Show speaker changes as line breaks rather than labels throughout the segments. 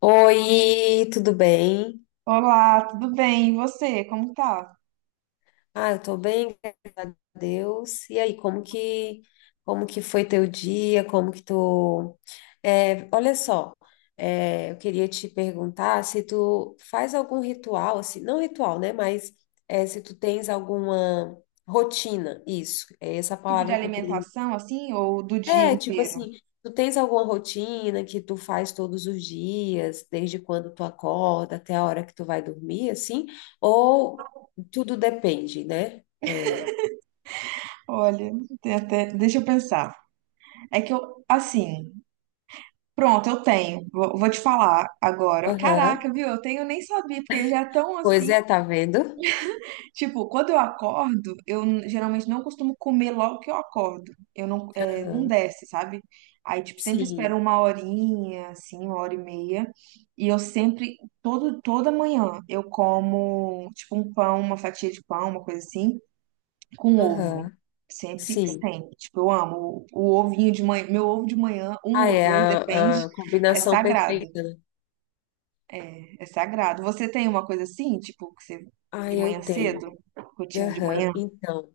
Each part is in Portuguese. Oi, tudo bem?
Olá, tudo bem? E você, como tá?
Ah, eu tô bem, graças a Deus. E aí, como que foi teu dia? Como que tu... É, olha só, é, eu queria te perguntar se tu faz algum ritual, assim, não ritual, né? Mas é, se tu tens alguma rotina, isso, é essa
Tipo de
palavra que eu queria.
alimentação, assim, ou do dia
É, tipo
inteiro?
assim, tu tens alguma rotina que tu faz todos os dias, desde quando tu acorda até a hora que tu vai dormir, assim? Ou tudo depende, né? É.
Olha, tem até, deixa eu pensar. É que eu, assim, pronto, eu tenho. Vou te falar agora.
Aham.
Caraca, viu? Eu tenho, eu nem sabia, porque já é tão
Pois
assim,
é, tá vendo?
tipo, quando eu acordo, geralmente não costumo comer logo que eu acordo. Eu não, não
Aham.
desce, sabe? Aí, tipo, sempre espero
Sim.
uma horinha, assim, uma hora e meia. E eu sempre, toda manhã, eu como, tipo, um pão, uma fatia de pão, uma coisa assim, com ovo.
Aham.
Sempre,
Sim.
sempre. Tipo, eu amo. O ovinho de manhã, meu ovo de manhã, um
Ah,
ou
é
dois, depende,
a
é
combinação
sagrado.
perfeita, né?
É sagrado. Você tem uma coisa assim, tipo, que você,
Ah,
de
eu
manhã
tenho.
cedo? Rotina de
Aham.
manhã?
Então.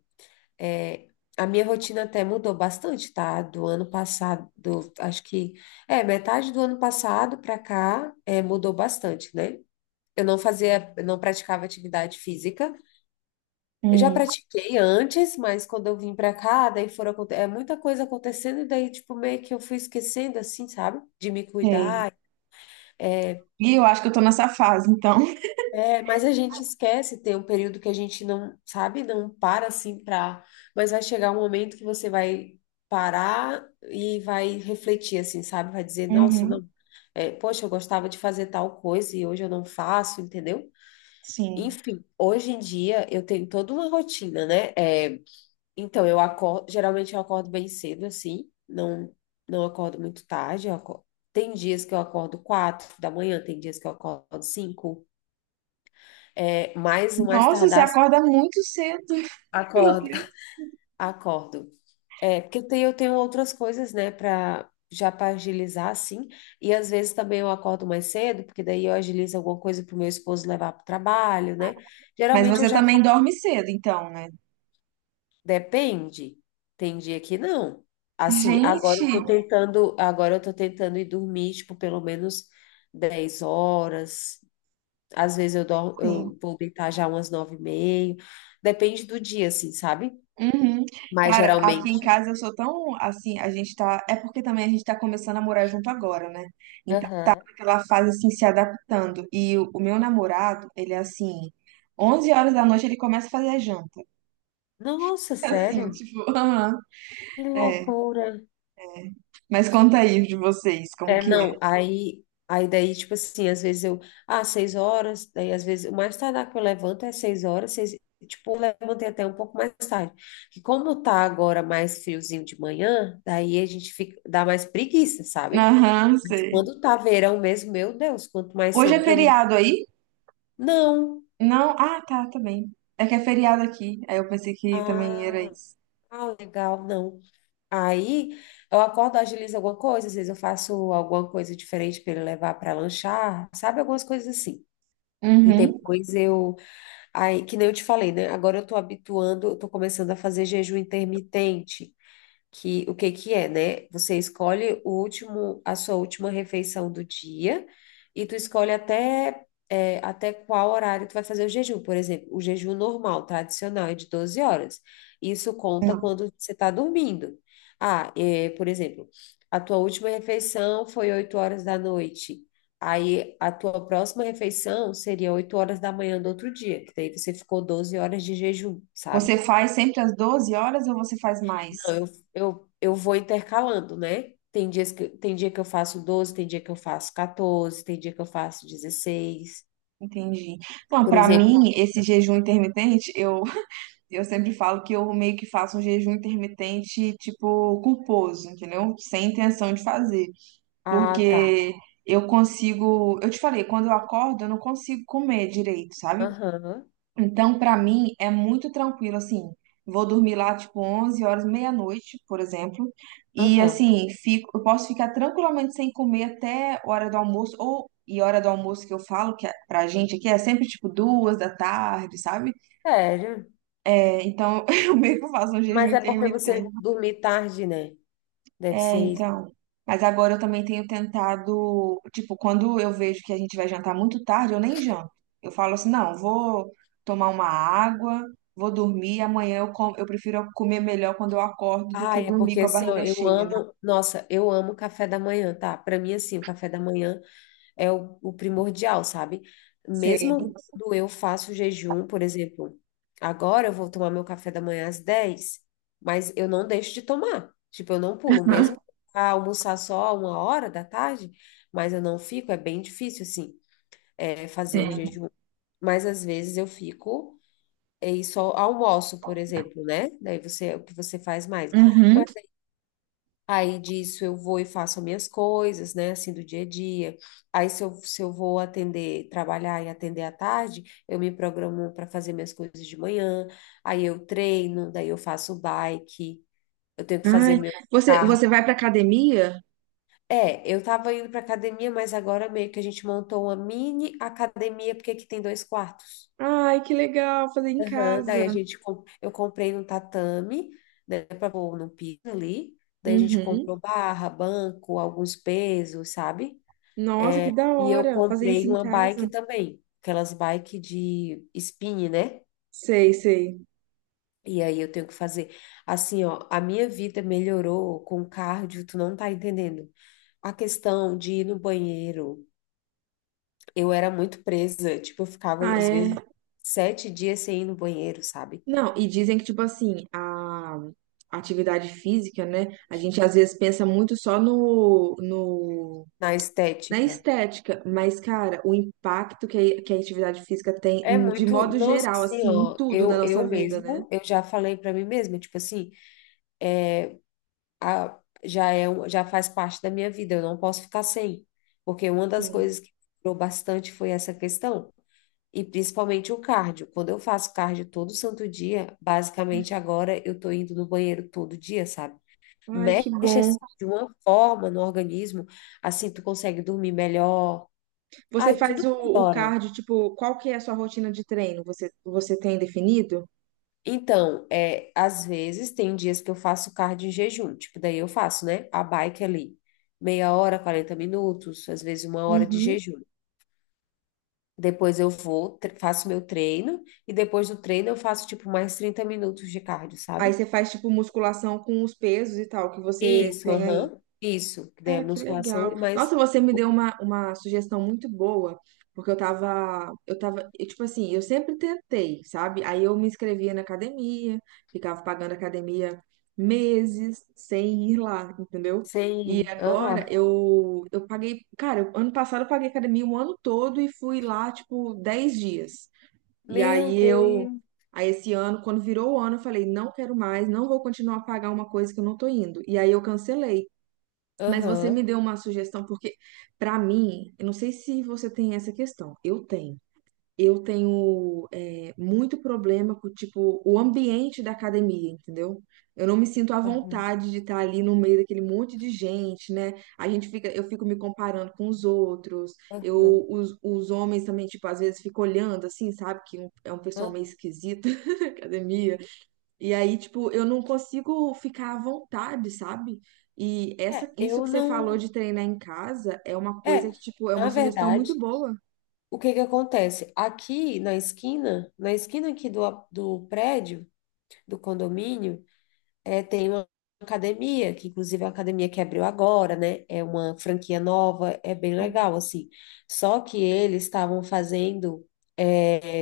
É, a minha rotina até mudou bastante, tá? Do ano passado, acho que é metade do ano passado para cá, é, mudou bastante, né? Eu não fazia, eu não praticava atividade física. Eu já pratiquei antes, mas quando eu vim para cá, daí é muita coisa acontecendo e daí tipo meio que eu fui esquecendo assim, sabe? De me
Sei.
cuidar. é,
E eu acho que eu tô nessa fase, então.
É, mas a gente esquece, tem um período que a gente não, sabe, não para assim pra. Mas vai chegar um momento que você vai parar e vai refletir, assim, sabe? Vai dizer, nossa,
Uhum,
não, é, poxa, eu gostava de fazer tal coisa e hoje eu não faço, entendeu?
sim.
Enfim, hoje em dia eu tenho toda uma rotina, né? É, então, eu acordo, geralmente eu acordo bem cedo, assim, não, não acordo muito tarde, eu acordo. Tem dias que eu acordo 4 da manhã, tem dias que eu acordo 5. É, mais o mais
Nossa, você
tardar,
acorda muito cedo. Meu
acordo.
Deus.
Acordo. É, porque eu tenho outras coisas, né, para já para agilizar, assim. E às vezes também eu acordo mais cedo, porque daí eu agilizo alguma coisa para o meu esposo levar para o trabalho, né?
Mas
Geralmente eu
você
já.
também dorme cedo, então, né?
Depende. Tem dia que não. Assim, agora
Gente,
eu tô tentando, agora eu tô tentando ir dormir, tipo, pelo menos 10 horas. Às vezes eu, dou,
sim.
eu vou deitar já umas 9h30. Depende do dia, assim, sabe?
Uhum.
Mas
Cara, aqui em
geralmente.
casa eu sou tão assim, a gente tá. É porque também a gente tá começando a morar junto agora, né? Então tá
Aham.
naquela fase assim, se adaptando. E o meu namorado, ele é assim, 11 horas da noite ele começa a fazer a janta.
Nossa,
Assim,
sério?
tipo, aham.
Que
É.
loucura.
Mas conta aí de vocês, como
É,
que é?
não, aí daí, tipo assim, às vezes 6 horas, daí às vezes, o mais tardar que eu levanto é 6 horas, tipo, eu levantei até um pouco mais tarde. Que como tá agora mais friozinho de manhã, daí a gente fica, dá mais preguiça, sabe?
Aham,
Mas
sei.
quando tá verão mesmo, meu Deus, quanto mais
Hoje
cedo
é
pra mim.
feriado aí?
Não.
Não? Ah, tá, também. É que é feriado aqui. Aí eu pensei que também era
Ah,
isso.
ah, legal, não. Aí eu acordo, agilizo alguma coisa, às vezes eu faço alguma coisa diferente para ele levar para lanchar, sabe? Algumas coisas assim. E
Uhum.
depois aí, que nem eu te falei, né? Agora eu tô habituando, eu tô começando a fazer jejum intermitente que o que que é, né? Você escolhe o último, a sua última refeição do dia e tu escolhe até qual horário tu vai fazer o jejum. Por exemplo, o jejum normal, tradicional, é de 12 horas. Isso conta
Não.
quando você está dormindo. Ah, é, por exemplo, a tua última refeição foi 8 horas da noite. Aí a tua próxima refeição seria 8 horas da manhã do outro dia, que daí você ficou 12 horas de jejum, sabe?
Você faz sempre às 12 horas ou você faz
Não,
mais?
eu vou intercalando, né? Tem dia que eu faço 12, tem dia que eu faço 14, tem dia que eu faço 16.
Entendi. Não,
Por
pra
exemplo,
mim, esse jejum intermitente, eu, eu sempre falo que eu meio que faço um jejum intermitente, tipo, culposo, entendeu? Sem intenção de fazer.
ah, tá.
Porque eu consigo. Eu te falei, quando eu acordo, eu não consigo comer direito, sabe?
Aham,
Então, para mim, é muito tranquilo, assim. Vou dormir lá, tipo, 11 horas, meia-noite, por exemplo. E,
aham.
assim, fico, eu posso ficar tranquilamente sem comer até hora do almoço. Ou, e hora do almoço que eu falo, que é, pra gente aqui é sempre, tipo, duas da tarde, sabe?
Sério?
É, então, eu meio que faço um jejum
Mas é porque você
intermitente.
dormir tarde, né? Deve
É,
ser isso.
então. Mas agora eu também tenho tentado, tipo, quando eu vejo que a gente vai jantar muito tarde, eu nem janto. Eu falo assim, não, vou tomar uma água, vou dormir, amanhã eu como, eu prefiro comer melhor quando eu acordo do
Ah,
que
é
dormir
porque
com a
assim, ó,
barriga
eu
cheia, né?
amo, nossa, eu amo café da manhã, tá? Pra mim, assim, o café da manhã é o primordial, sabe?
Sei.
Mesmo quando eu faço jejum, por exemplo, agora eu vou tomar meu café da manhã às 10, mas eu não deixo de tomar. Tipo, eu não pulo, mesmo
Aham,
pra almoçar só 1 hora da tarde, mas eu não fico, é bem difícil, assim, é, fazer o
sei.
jejum. Mas às vezes eu fico e só almoço, por exemplo, né? Daí você, o que você faz mais.
Uhum.
Aí disso eu vou e faço as minhas coisas, né, assim do dia a dia. Aí se eu vou atender, trabalhar e atender à tarde, eu me programo para fazer minhas coisas de manhã. Aí eu treino, daí eu faço bike, eu tenho que fazer
Ai,
meu
você,
cardio.
você vai pra academia?
É, eu tava indo para academia, mas agora meio que a gente montou uma mini academia, porque aqui tem dois quartos.
Ai, que legal fazer em
Aham, daí a
casa.
gente, eu comprei um tatame, né, para pôr no piso ali. Daí a gente
Uhum.
comprou barra, banco, alguns pesos, sabe?
Nossa, que
É,
da
e eu
hora fazer isso
comprei
em
uma bike
casa.
também, aquelas bike de spin, né?
Sei, sei.
E aí eu tenho que fazer. Assim, ó, a minha vida melhorou com cardio, tu não tá entendendo. A questão de ir no banheiro, eu era muito presa, tipo, eu ficava,
Ah,
às
é.
vezes, 7 dias sem ir no banheiro, sabe?
Não, e dizem que, tipo assim, a atividade física, né? A gente às vezes pensa muito só no,
Na
na
estética.
estética, mas, cara, o impacto que a atividade física tem,
É
de
muito,
modo
nossa,
geral,
assim,
assim, em
ó,
tudo na
eu
nossa vida, né?
mesmo, eu já falei pra mim mesma, tipo assim, a- já é, já faz parte da minha vida, eu não posso ficar sem, porque uma das
Sim.
coisas que durou bastante foi essa questão, e principalmente o cardio. Quando eu faço cardio todo santo dia, basicamente agora eu tô indo no banheiro todo dia, sabe?
Ai, que
Mexe
bom.
assim, de uma forma no organismo, assim tu consegue dormir melhor.
Você
Ai,
faz
tudo
o
melhora.
cardio, tipo, qual que é a sua rotina de treino? Você tem definido?
Então, é, às vezes tem dias que eu faço cardio em jejum, tipo, daí eu faço, né? A bike ali, meia hora, 40 minutos, às vezes 1 hora de
Uhum.
jejum. Depois eu vou, faço meu treino, e depois do treino eu faço, tipo, mais 30 minutos de cardio,
Aí
sabe?
você faz, tipo, musculação com os pesos e tal, que você
Isso,
tem aí.
aham, isso, que daí é
Cara, que
musculação
legal.
e
Nossa,
mais
você me deu uma sugestão muito boa, porque eu tava, eu, tipo assim, eu sempre tentei, sabe? Aí eu me inscrevia na academia, ficava pagando academia meses sem ir lá, entendeu? E
sem,
agora
aham.
eu paguei, cara, ano passado eu paguei academia o ano todo e fui lá, tipo, 10 dias. E
Meu
aí eu,
Deus,
aí esse ano, quando virou o ano, eu falei, não quero mais, não vou continuar a pagar uma coisa que eu não tô indo. E aí eu cancelei. Mas você me
aham,
deu uma sugestão, porque pra mim, eu não sei se você tem essa questão, eu tenho. Eu tenho muito problema com, tipo, o ambiente da academia, entendeu? Eu não me sinto à
aham,
vontade de estar ali no meio daquele monte de gente, né? A gente fica, eu fico me comparando com os outros.
aham,
Eu, os homens também, tipo, às vezes fico olhando assim, sabe? Que é um pessoal meio
aham.
esquisito na academia. E aí, tipo, eu não consigo ficar à vontade, sabe? E
É,
isso
eu
que você falou
não,
de treinar em casa é uma
é,
coisa que, tipo, é uma
na
sugestão
verdade.
muito boa.
O que que acontece? Aqui na esquina aqui do prédio, do condomínio, é, tem uma academia, que inclusive é uma academia que abriu agora, né? É uma franquia nova, é bem legal, assim. Só que eles estavam fazendo. eh,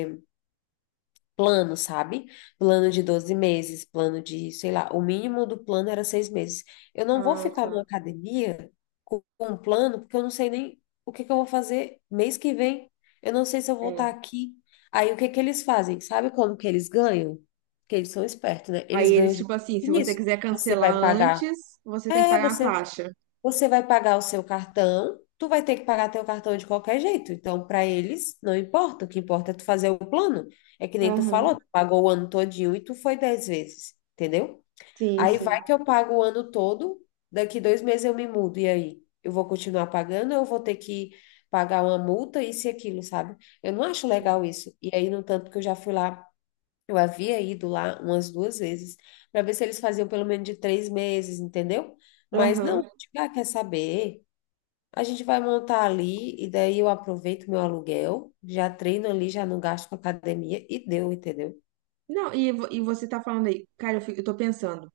plano, sabe? Plano de 12 meses, plano de, sei lá, o mínimo do plano era 6 meses. Eu não vou
Ah,
ficar numa
tá.
academia com um plano, porque eu não sei nem o que que eu vou fazer mês que vem. Eu não sei se eu vou estar
É.
aqui. Aí o que que eles fazem? Sabe como que eles ganham? Porque eles são espertos, né?
Aí
Eles ganham
eles, tipo
justamente
assim, se você
nisso.
quiser
Você
cancelar
vai pagar.
antes, você tem que
É,
pagar a
você
taxa.
você vai pagar o seu cartão, tu vai ter que pagar teu cartão de qualquer jeito. Então, para eles, não importa. O que importa é tu fazer o plano. É que nem tu
Aham,
falou, tu pagou o ano todinho e tu foi 10 vezes, entendeu?
sim,
Aí
sim.
vai que eu pago o ano todo, daqui 2 meses eu me mudo. E aí? Eu vou continuar pagando ou eu vou ter que pagar uma multa, isso e aquilo, sabe? Eu não acho legal isso. E aí, no tanto que eu já fui lá eu havia ido lá umas duas vezes para ver se eles faziam pelo menos de 3 meses, entendeu? Mas não,
Aham.
tipo, ah, quer saber? A gente vai montar ali e daí eu aproveito meu aluguel, já treino ali, já não gasto com academia e deu, entendeu?
Não, e você tá falando aí, cara, eu, fico, eu tô pensando,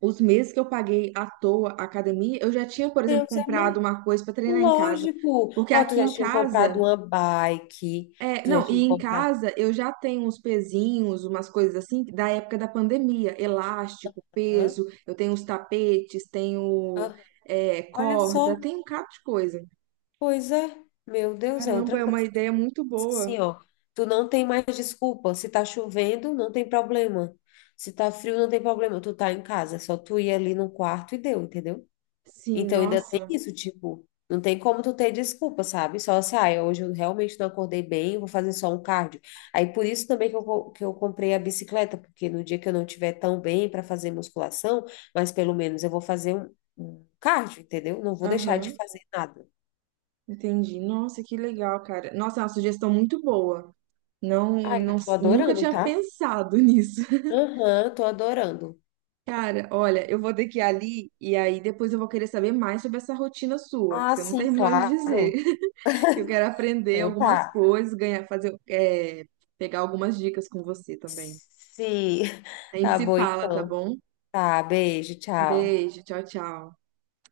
os meses que eu paguei à toa a academia, eu já tinha, por exemplo,
Deus é
comprado
mãe.
uma coisa pra treinar em casa.
Lógico.
Porque
Ó, tu
aqui
já
em
tinha comprado
casa.
uma bike,
É,
tu já
não, e
tinha
em
comprado.
casa eu já tenho uns pezinhos, umas coisas assim, da época da pandemia, elástico,
Hã?
peso, eu tenho uns tapetes, tenho
Hã? Olha só,
corda, tenho um cabo de coisa.
pois é. Meu Deus, é
Caramba,
outra
é uma
coisa.
ideia muito boa.
Assim, ó, tu não tem mais desculpa. Se tá chovendo, não tem problema. Se tá frio, não tem problema. Tu tá em casa, é só tu ir ali no quarto e deu, entendeu?
Sim,
Então ainda tem
nossa,
isso, tipo, não tem como tu ter desculpa, sabe? Só assim, ah, hoje eu realmente não acordei bem, eu vou fazer só um cardio. Aí por isso também que eu, que eu comprei a bicicleta, porque no dia que eu não tiver tão bem para fazer musculação, mas pelo menos eu vou fazer um cardio, entendeu? Não vou deixar de
aham,
fazer nada.
entendi. Nossa, que legal, cara. Nossa, é uma sugestão muito boa. Não,
Ai,
não,
eu tô
nunca
adorando,
tinha
tá?
pensado nisso.
Aham, tô adorando.
Cara, olha, eu vou ter que ir ali e aí depois eu vou querer saber mais sobre essa rotina sua, que
Ah,
você não
sim,
terminou de dizer.
claro.
Eu quero aprender
Então
algumas
tá.
coisas, ganhar, fazer, pegar algumas dicas com você também.
Sim.
A gente
Tá
se
bom,
fala, tá
então.
bom?
Tá, beijo, tchau.
Beijo, tchau, tchau.